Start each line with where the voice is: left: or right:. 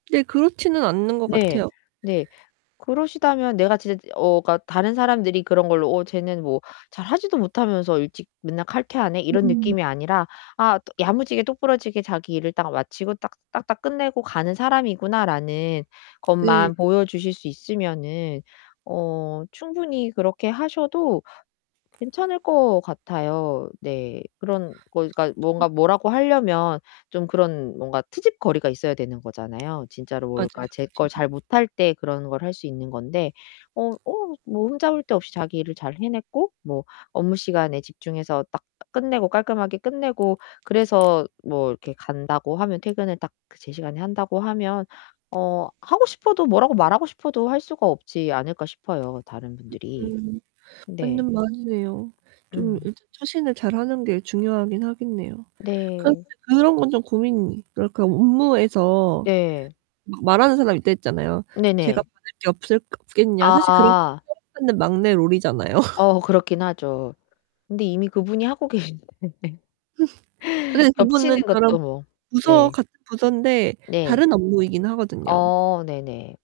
right: 네, 그렇지는 않은 것
left: 네.
right: 같아요.
left: 네. 그러시다면 내가 진짜 어 그러니까 다른 사람들이 그런 걸로 '어 쟤는 뭐 잘 하지도 못하면서 일찍 맨날 칼퇴하네.' 이런
right: 음.
left: 느낌이 아니라 '아 야무지게 똑 부러지게 자기 일을 딱 마치고 딱 딱 딱 끝내고 가는 사람이구나.'라는
right: 네.
left: 것만 보여주실 수 있으면은 어 충분히 그렇게 하셔도 괜찮을 것 같아요. 네. 그런 그러니까
right: [unintelligible]
left: 뭔가 뭐라고 하려면 좀 그런 뭔가 트집거리가 있어야 되는 거잖아요. 진짜로 뭘 그러니까
right: 맞아요,
left: 제 걸
right: 맞아요.
left: 잘 못할 때 그런 걸 할 수 있는 건데 어 어 뭐 흠잡을 데 없이 자기 일을 잘 해냈고 뭐 업무 시간에 집중해서 딱 끝내고 깔끔하게 끝내고 그래서 뭐 이렇게 간다고 하면 퇴근을 딱 그 제시간에 한다고 하면 어 하고 싶어도 뭐라고 말하고 싶어도 할 수가 없지 않을까 싶어요, 다른 분들이.
right: 음,
left: 네.
right: 맞는 말이네요. 좀
left: 음.
right: 이렇게 처신을 잘 하는 게 중요하긴 하겠네요. 그런데
left: 네.
right: 그런 건 좀 고민이 그러니까 업무에서
left: 네.
right: 막 말하는 사람이 있다고 했잖아요. 제가
left: 네네.
right: 받을 게 없을 없겠냐 사실 그런 게
left: 아.
right: 사랑받는 막내 롤이잖아요.
left: 어 그렇긴 하죠. 근데 이미 그분이 하고 계신데
right: 아 그런데
left: 겹치는
right: 그분은 저랑
left: 것도 뭐
right: 부서
left: 네.
right: 같은 부서인데
left: 네.
right: 다른 업무이긴 하거든요.
left: 어 네네.